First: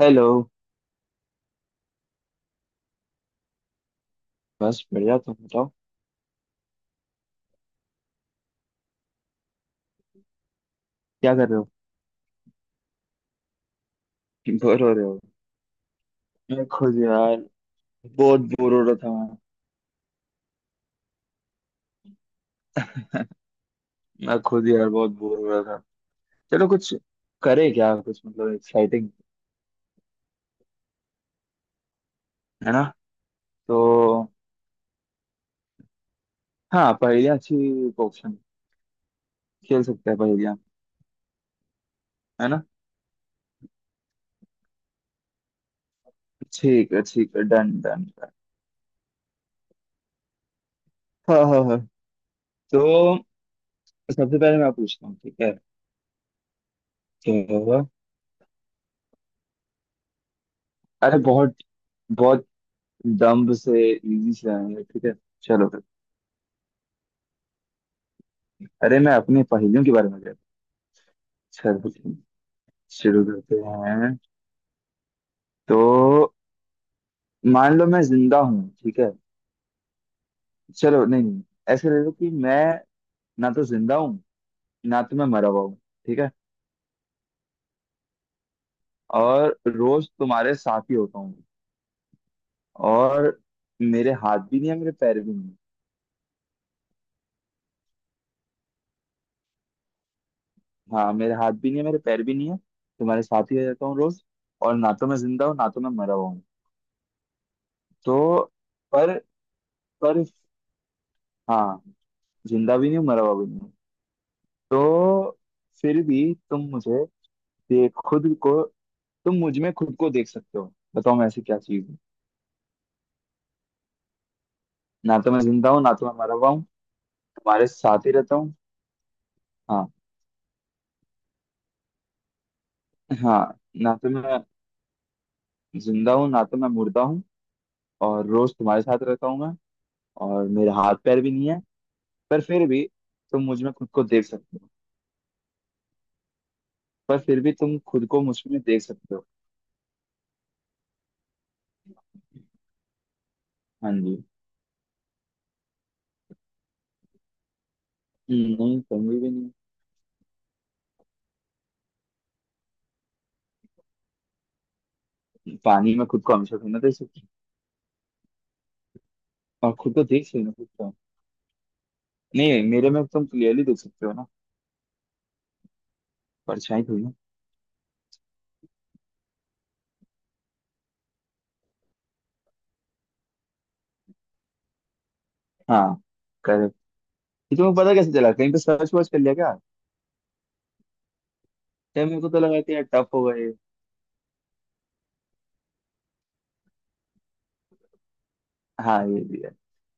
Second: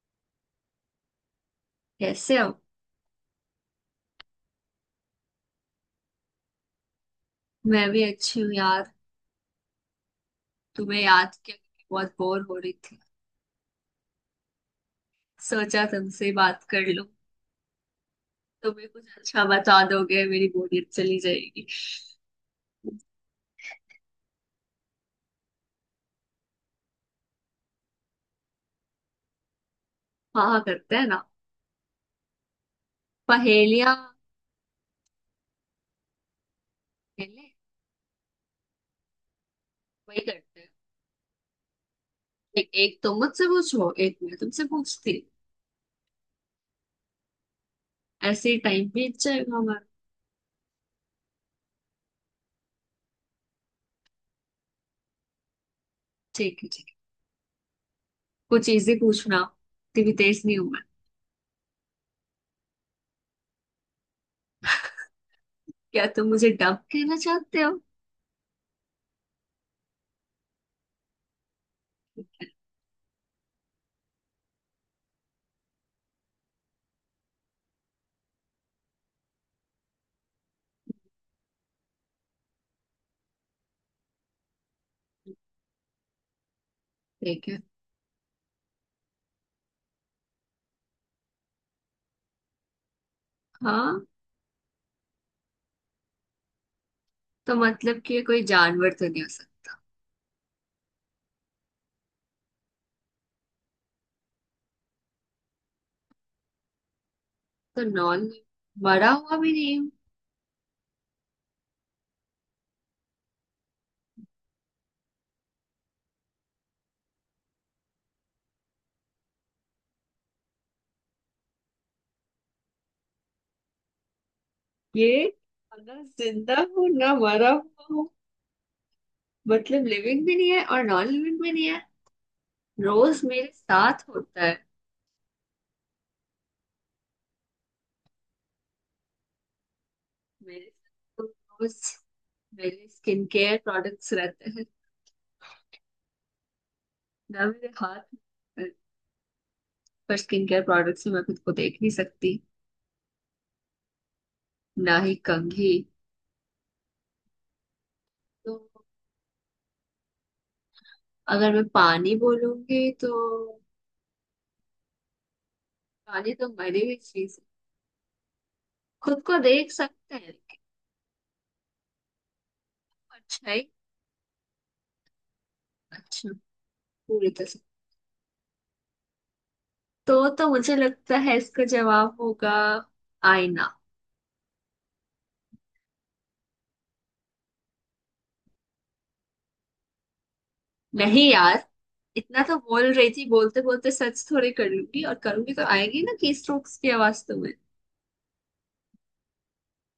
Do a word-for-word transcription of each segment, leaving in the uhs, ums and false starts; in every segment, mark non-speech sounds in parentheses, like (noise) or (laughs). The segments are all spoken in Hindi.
हेलो। कैसे हो? बस बढ़िया, तुम बताओ। मैं भी अच्छी हूँ यार। तुम्हें क्या याद कर किया रहे हो? कि बहुत बोर हो रही थी। बोर हो रहे हो? सोचा तुमसे मैं बात कर खुद लूं। यार बहुत बोर हो तुम्हें रहा था। कुछ मैं अच्छा बता दोगे मेरी बोरियत चली जाएगी। मैं खुद यार बहुत बोर हो रहा था। चलो कुछ करे क्या, कुछ मतलब एक्साइटिंग, हाँ हाँ, करते हैं ना। है ना? तो पहेलियाँ। हाँ, पहेलियाँ पहले अच्छी ऑप्शन, खेल सकते हैं वही पहेलियाँ, करते हैं। है ना। एक, एक तुम मुझसे पूछो एक मैं तुमसे पूछती ठीक है ठीक है, डन डन। हूँ। ऐसे ही टाइम बीत जाएगा हमारा। हाँ हाँ हाँ। तो सबसे पहले मैं पूछता हूँ, ठीक है? ठीक है ठीक है। तो कुछ इजी पूछना। इतनी भी तेज नहीं हूँ मैं। अरे बहुत बहुत दम्ब से इजी से आएंगे, ठीक है। चलो फिर। क्या तुम मुझे डब कहना चाहते हो? अरे मैं अपनी पहेलियों के बारे में कहता हूँ। चलो शुरू करते हैं। तो मान लो मैं जिंदा हूँ, ठीक है। चलो नहीं नहीं, ऐसे ले लो कि मैं ना तो जिंदा हूँ ना तो मैं मरा हुआ हूँ, ठीक है। ठीक है। और रोज तुम्हारे साथ ही होता हूँ। और हाँ, मेरे हाथ भी नहीं है, मेरे पैर भी नहीं है। तो मतलब कि ये कोई जानवर तो नहीं हो सकता। हाँ मेरे हाथ भी नहीं है, मेरे पैर भी नहीं है। तुम्हारे साथ ही रहता हूँ रोज। और ना तो मैं जिंदा हूँ ना तो मैं मरा हुआ हूँ। तो नॉन तो मरा पर हुआ भी नहीं हूँ। पर हाँ, जिंदा भी नहीं हूँ मरा हुआ भी नहीं हूँ। तो फिर भी तुम मुझे, ये खुद को, तुम मुझ में खुद को देख सकते हो। बताओ मैं ऐसी क्या चीज हूँ। ना ये तो मैं जिंदा हूँ ना ना तो मैं मरा हुआ जिंदा हूँ। हूँ ना मरा तुम्हारे हुआ साथ हूँ। ही रहता हूँ। मतलब हाँ। लिविंग भी नहीं है और नॉन लिविंग भी नहीं है। रोज हाँ मेरे ना साथ तो मैं होता है। जिंदा हूँ ना तो मैं मुर्दा हूँ। और रोज तुम्हारे साथ रहता हूँ मैं। और मेरे मेरे हाथ साथ पैर तो भी नहीं है। रोज पर फिर भी मेरे स्किन तुम केयर मुझ में खुद को प्रोडक्ट्स देख रहते सकते हैं। हो। पर फिर ना भी मेरे तुम खुद हाथ को मुझ में में- देख सकते हो। पर स्किन केयर प्रोडक्ट्स में मैं खुद को देख नहीं सकती, हाँ जी। ना ही कंघी। हम्म, तो नहीं, कमी भी नहीं। अगर मैं पानी बोलूंगी तो पानी में खुद को पानी तो हमेशा थोड़ी ना मरी देख हुई सकते हो। चीज है। खुद को और देख खुद को सकते देख हैं सकते हो ना, लेकिन खुद को। नहीं, मेरे में वो तुम अच्छा ही। क्लियरली देख सकते हो ना। अच्छा, परछाई थोड़ी ना। पूरी तरह। तो तो मुझे लगता है इसका जवाब होगा आईना। हाँ। ये तुम्हें पता कैसे चला, कहीं पे सर्च वर्च कर लिया क्या? नहीं यार। क्या, मेरे को तो इतना तो लगा कि यार बोल टफ रही थी, होगा ये। बोलते बोलते सर्च थोड़े कर लूंगी, और करूंगी तो आएगी ना की स्ट्रोक्स की आवाज तुम्हें। हाँ ये भी है।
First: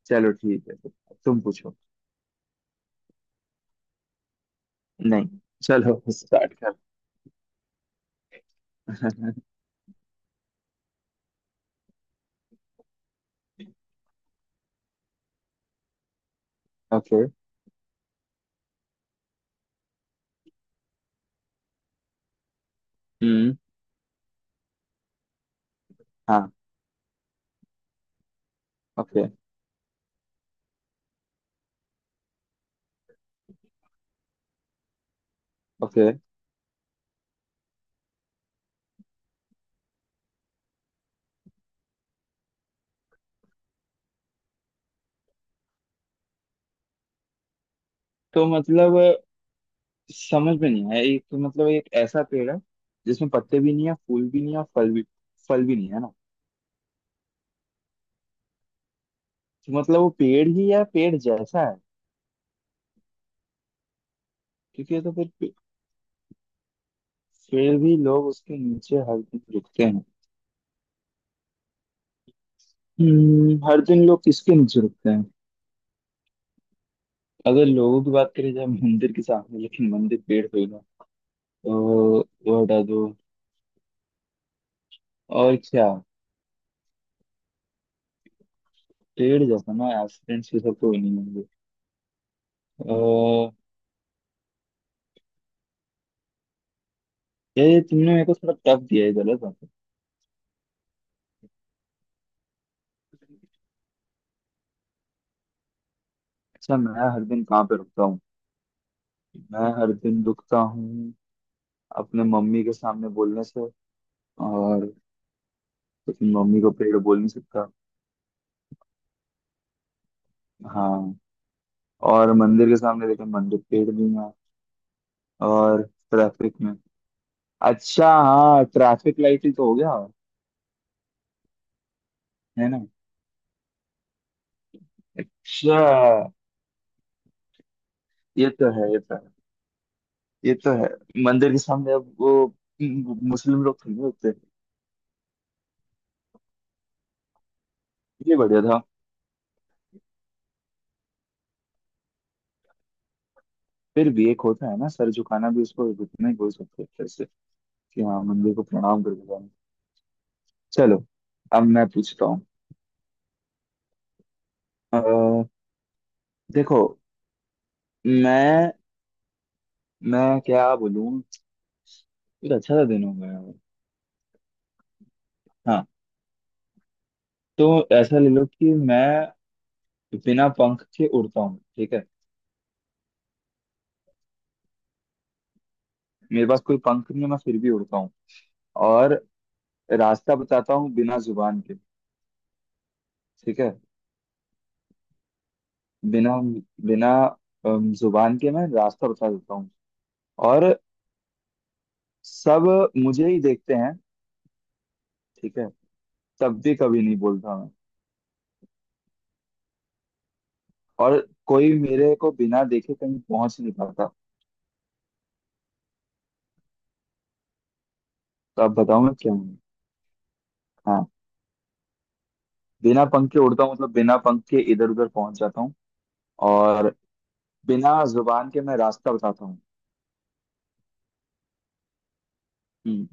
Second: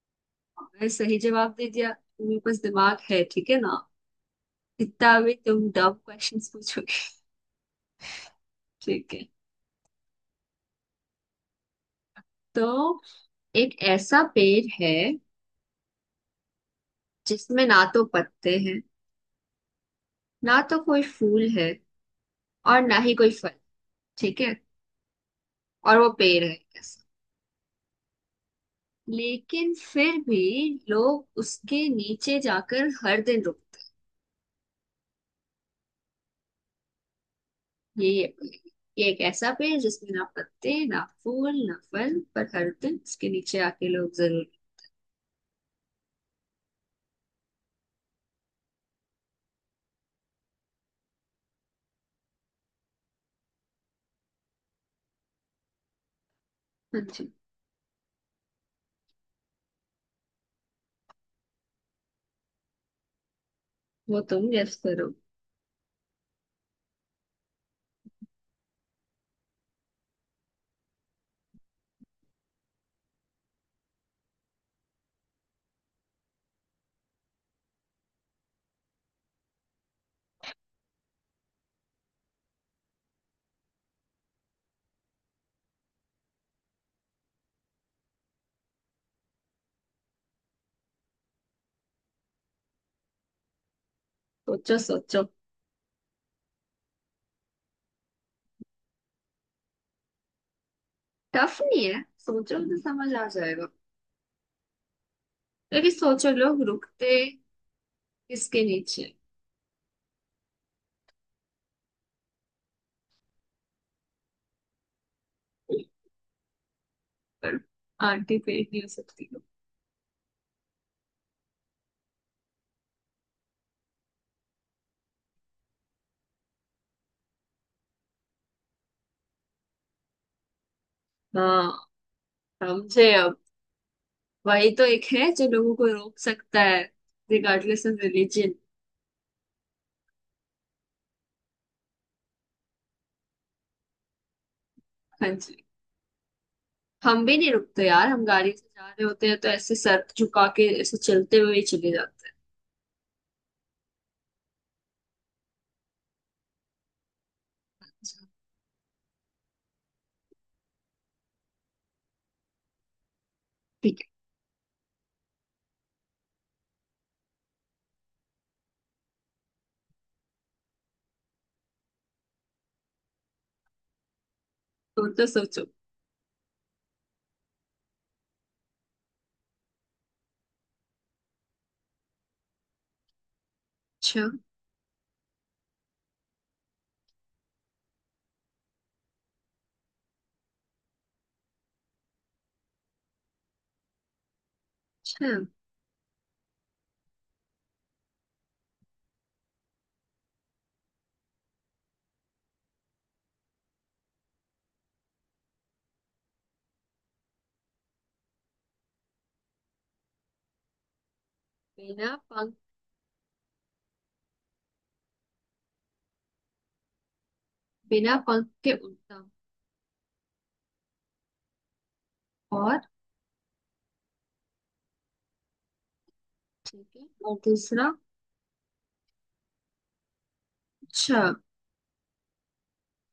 चलो ठीक मैं है, सही तुम जवाब दे पूछो। दिया, तुम्हें पास दिमाग है ठीक है ना। इतना नहीं, अभी तुम चलो डब क्वेश्चंस स्टार्ट कर। पूछोगे। ठीक है। (laughs) तो एक ऐसा पेड़ है ओके। जिसमें ना तो पत्ते हैं, ना तो कोई फूल है, और ना ही कोई फल। हम्म। ठीक है। और वो पेड़ हाँ। है, ओके। लेकिन फिर भी लोग उसके नीचे जाकर हर दिन रुकते ओके हैं। यही है पेड़। ये एक ऐसा पेड़ है जिसमें ना पत्ते ना फूल ना फल, पर हर दिन उसके नीचे आके लोग जरूर। तो मतलब समझ में नहीं आया। एक तो मतलब एक ऐसा पेड़ है जिसमें पत्ते भी नहीं है, फूल भी नहीं है और फल भी फल भी नहीं है ना। हाँ जी। तो मतलब वो पेड़ ही या पेड़ जैसा है? वो तुम गेस क्योंकि ये तो करो। फिर पे- फिर भी लोग उसके नीचे हर दिन रुकते हैं। हम्म, हर दिन लोग किसके नीचे रुकते हैं? अगर लोगों की बात करें जाए मंदिर के सामने, लेकिन मंदिर पेड़ कोई ना। तो वो हटा दो। और क्या, पेड़ जैसा ना, एक्सीडेंट्स ये सब कोई नहीं होंगे। अह, सोचो सोचो। ये तुमने मेरे को थोड़ा टफ दिया है, गलत बात है। टफ नहीं है, सोचो तो समझ आ जाएगा। लेकिन सोचो लोग अच्छा, मैं रुकते हर दिन कहाँ पे रुकता हूँ? किसके नीचे। मैं हर दिन रुकता हूँ अपने मम्मी के सामने बोलने से। और अपनी मम्मी को पेड़ बोल नहीं पर सकता। आंटी पेड़ नहीं हो सकती हो। हाँ। और मंदिर के सामने, लेकिन मंदिर पेड़ भी ना। और ट्रैफिक में, अच्छा हाँ ट्रैफिक लाइट ही तो हो गया, हाँ, है ना। समझे अब। वही तो एक है जो लोगों अच्छा को रोक सकता है। रिगार्डलेस ऑफ ये रिलीजन। तो है, ये तो है, ये तो है। मंदिर के सामने अब वो म- मुस्लिम लोग खड़े होते हैं। हाँ जी। हम भी नहीं रुकते यार, हम ये गाड़ी बढ़िया से था। जा रहे होते हैं तो ऐसे सर झुका के ऐसे चलते हुए ही चले जाते हैं। फिर भी एक होता है ना, सर झुकाना भी उसको उतना ही बोल सकते हैं फिर से, कि हाँ मंदिर को प्रणाम करके जाना। चलो अब मैं पूछता हूँ। ठीक है। अ, देखो, मैं मैं क्या बोलूँ। एक अच्छा सा दिन हो गया है। तो तो सोचो। हाँ तो ऐसा ले लो कि मैं बिना पंख के उड़ता हूँ, ठीक है। अच्छा मेरे पास कोई पंख नहीं है, मैं फिर भी उड़ता हूँ। और रास्ता बताता हूँ बिना जुबान के, ठीक है। अच्छा। बिना बिना अम, जुबान के मैं रास्ता बता देता हूँ। और सब मुझे ही देखते हैं, ठीक है। तब भी कभी नहीं बोलता मैं। और कोई बिना मेरे को पंख, बिना देखे कहीं पहुंच नहीं पाता। बिना पंख तो के अब बताओ मैं उड़ता हूँ, क्या हूँ। हाँ, और बिना पंख के उड़ता हूँ मतलब बिना पंख के इधर उधर पहुंच जाता हूँ। ठीक और है। और दूसरा बिना जुबान के मैं रास्ता बताता हूँ। अच्छा। हम्म,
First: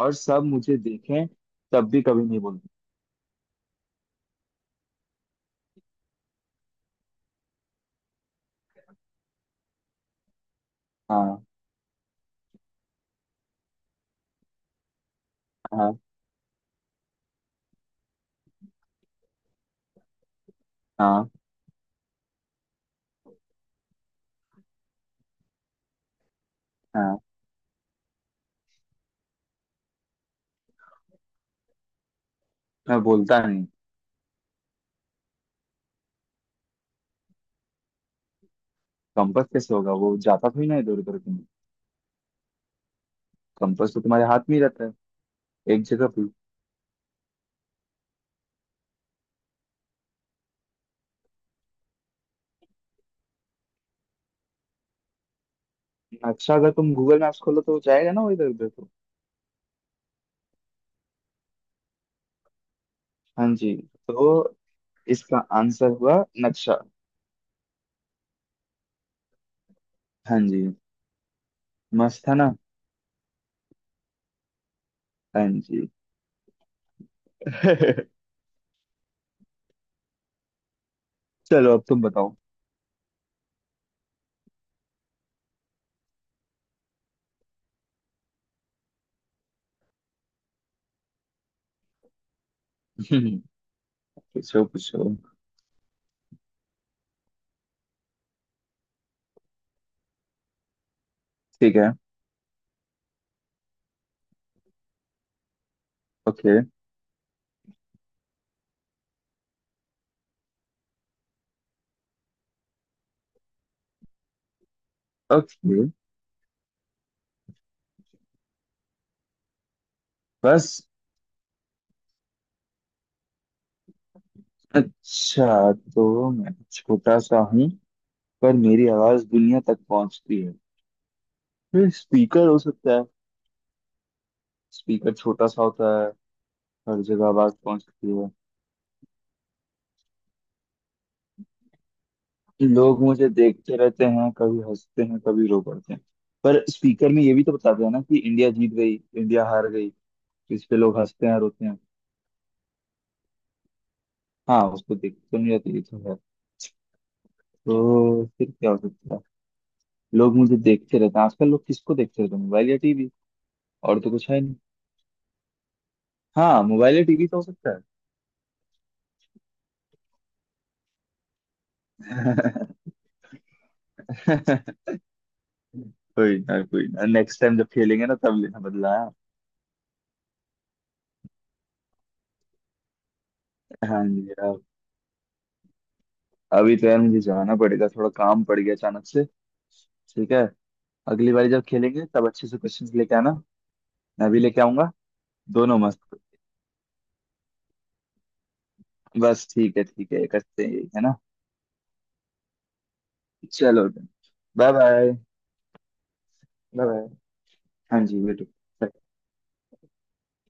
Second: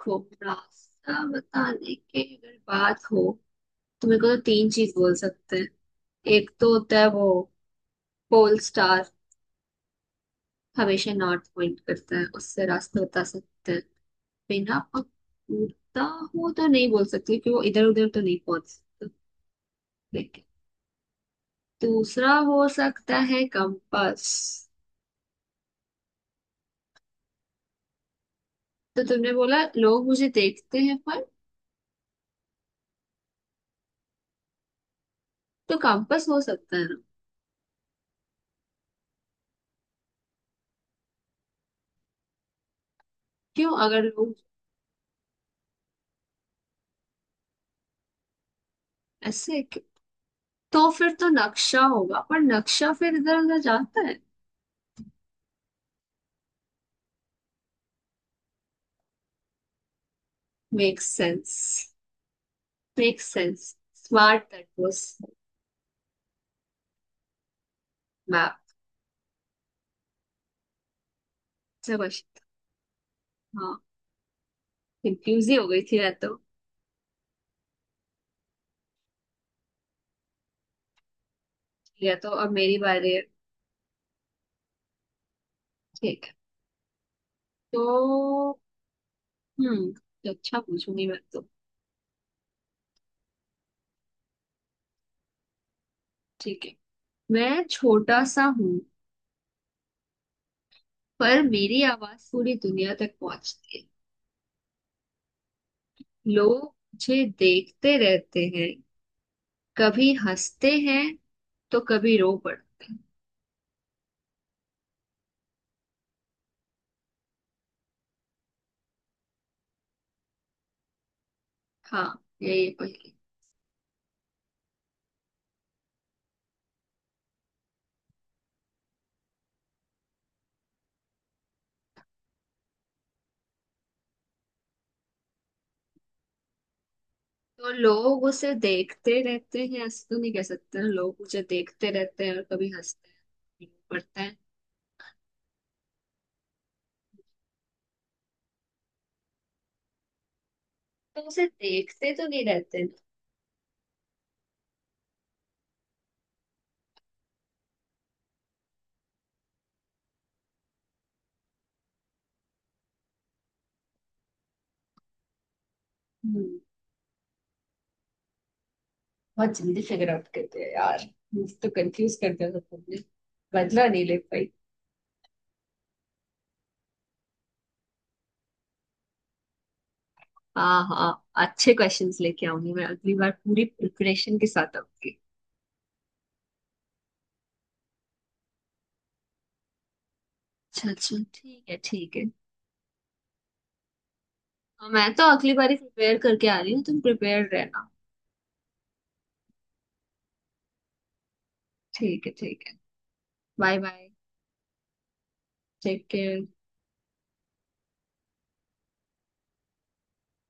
और सब मुझे रास्ता देखें, तब बताने भी के कभी नहीं अगर बोलता। बात हो तो मेरे को तो तीन चीज बोल सकते हैं। एक तो होता है वो पोल स्टार, हमेशा हाँ। नॉर्थ पॉइंट करता है, उससे रास्ता बता सकते हैं। बिना हाँ। पकड़ता हो तो नहीं बोल सकती कि वो इधर उधर तो नहीं पहुंच सकते। हाँ। दूसरा हो सकता है कंपास। हाँ। तो तुमने बोला लोग मुझे देखते हैं पर। मैं बोलता नहीं। तो कंपास हो सकता है ना। कंपास कैसे होगा, वो जाता थोड़ी ना इधर उधर कहीं। क्यों कंपास तो अगर तुम्हारे लोग हाथ में ही रहता है, एक जगह पे। ऐसे क्यों? तो फिर तो नक्शा होगा, पर नक्शा फिर इधर उधर जाता है। अच्छा, अगर तुम गूगल मैप्स खोलो तो जाएगा ना वो इधर उधर, तो। मेक सेंस, मेक हाँ सेंस। जी। स्मार्ट तो दैट वाज। इसका आंसर हुआ नक्शा। मैप। हाँ जी। सब। मस्त था ना। हाँ। हाँ कंफ्यूज ही हो गई जी। थी या तो। (laughs) चलो अब तुम या तो बताओ। अब मेरी बारी है। ठीक है। तो हम्म तो अच्छा पूछूंगी मैं तो। (laughs) पूछो पूछो। ठीक है। मैं छोटा सा हूँ, पर ठीक मेरी है। आवाज पूरी दुनिया तक पहुंचती है। ओके। लोग मुझे देखते रहते हैं, कभी हंसते हैं तो कभी रो पड़ते हैं। ओके। बस। हाँ, यही है पहली। अच्छा तो मैं छोटा सा हूँ पर मेरी आवाज दुनिया तक पहुंचती है, फिर स्पीकर हो सकता है। स्पीकर छोटा सा होता है, हर जगह आवाज तो पहुंचती लोग है। उसे देखते रहते हैं ऐसे तो नहीं कह सकते ना, लोग मुझे देखते रहते हैं और कभी लोग हंसते मुझे हैं रो देखते रहते पड़ते हैं, हैं। कभी हंसते हैं कभी रो पड़ते हैं। पर स्पीकर में ये भी तो बताते हैं ना कि इंडिया जीत गई, इंडिया हार गई। तो इस पे लोग तो हंसते हैं उसे रोते हैं। देखते तो नहीं रहते ना। हाँ उसको देखते तो नहीं रहते, ये तो है। तो फिर क्या हो सकता है? लोग मुझे देखते रहते हैं, आजकल लोग किसको देखते रहते हैं, मोबाइल या टीवी। और तो कुछ है नहीं। हम्म। हाँ मोबाइल या टीवी तो हो सकता बहुत जल्दी फिगर आउट करते हैं यार। मुझे तो कंफ्यूज कर दिया था है। तुमने। बदला नहीं ले (laughs) पाई। कोई ना, कोई ना, नेक्स्ट टाइम जब खेलेंगे ना, तब लेना बदला। हाँ हाँ, अच्छे क्वेश्चंस लेके आऊंगी, मैं अगली बार पूरी हाँ जी प्रिपरेशन के हाँ। साथ आऊंगी। अभी तो यार मुझे जाना पड़ेगा, थोड़ा काम पड़ गया अचानक से। ठीक है। अच्छा अच्छा, अगली बारी जब ठीक है खेलेंगे ठीक है। तब अच्छे से क्वेश्चंस लेके आना, मैं भी लेके हाँ, आऊंगा। मैं तो अगली बार ही दोनों मस्त। प्रिपेयर करके आ रही हूँ, तुम प्रिपेयर रहना। बस ठीक है ठीक है, करते हैं यही, है ना। ठीक है ठीक है। बाय चलो bye. Bye bye. Take care. Bye bye. हाँ जी बेटू।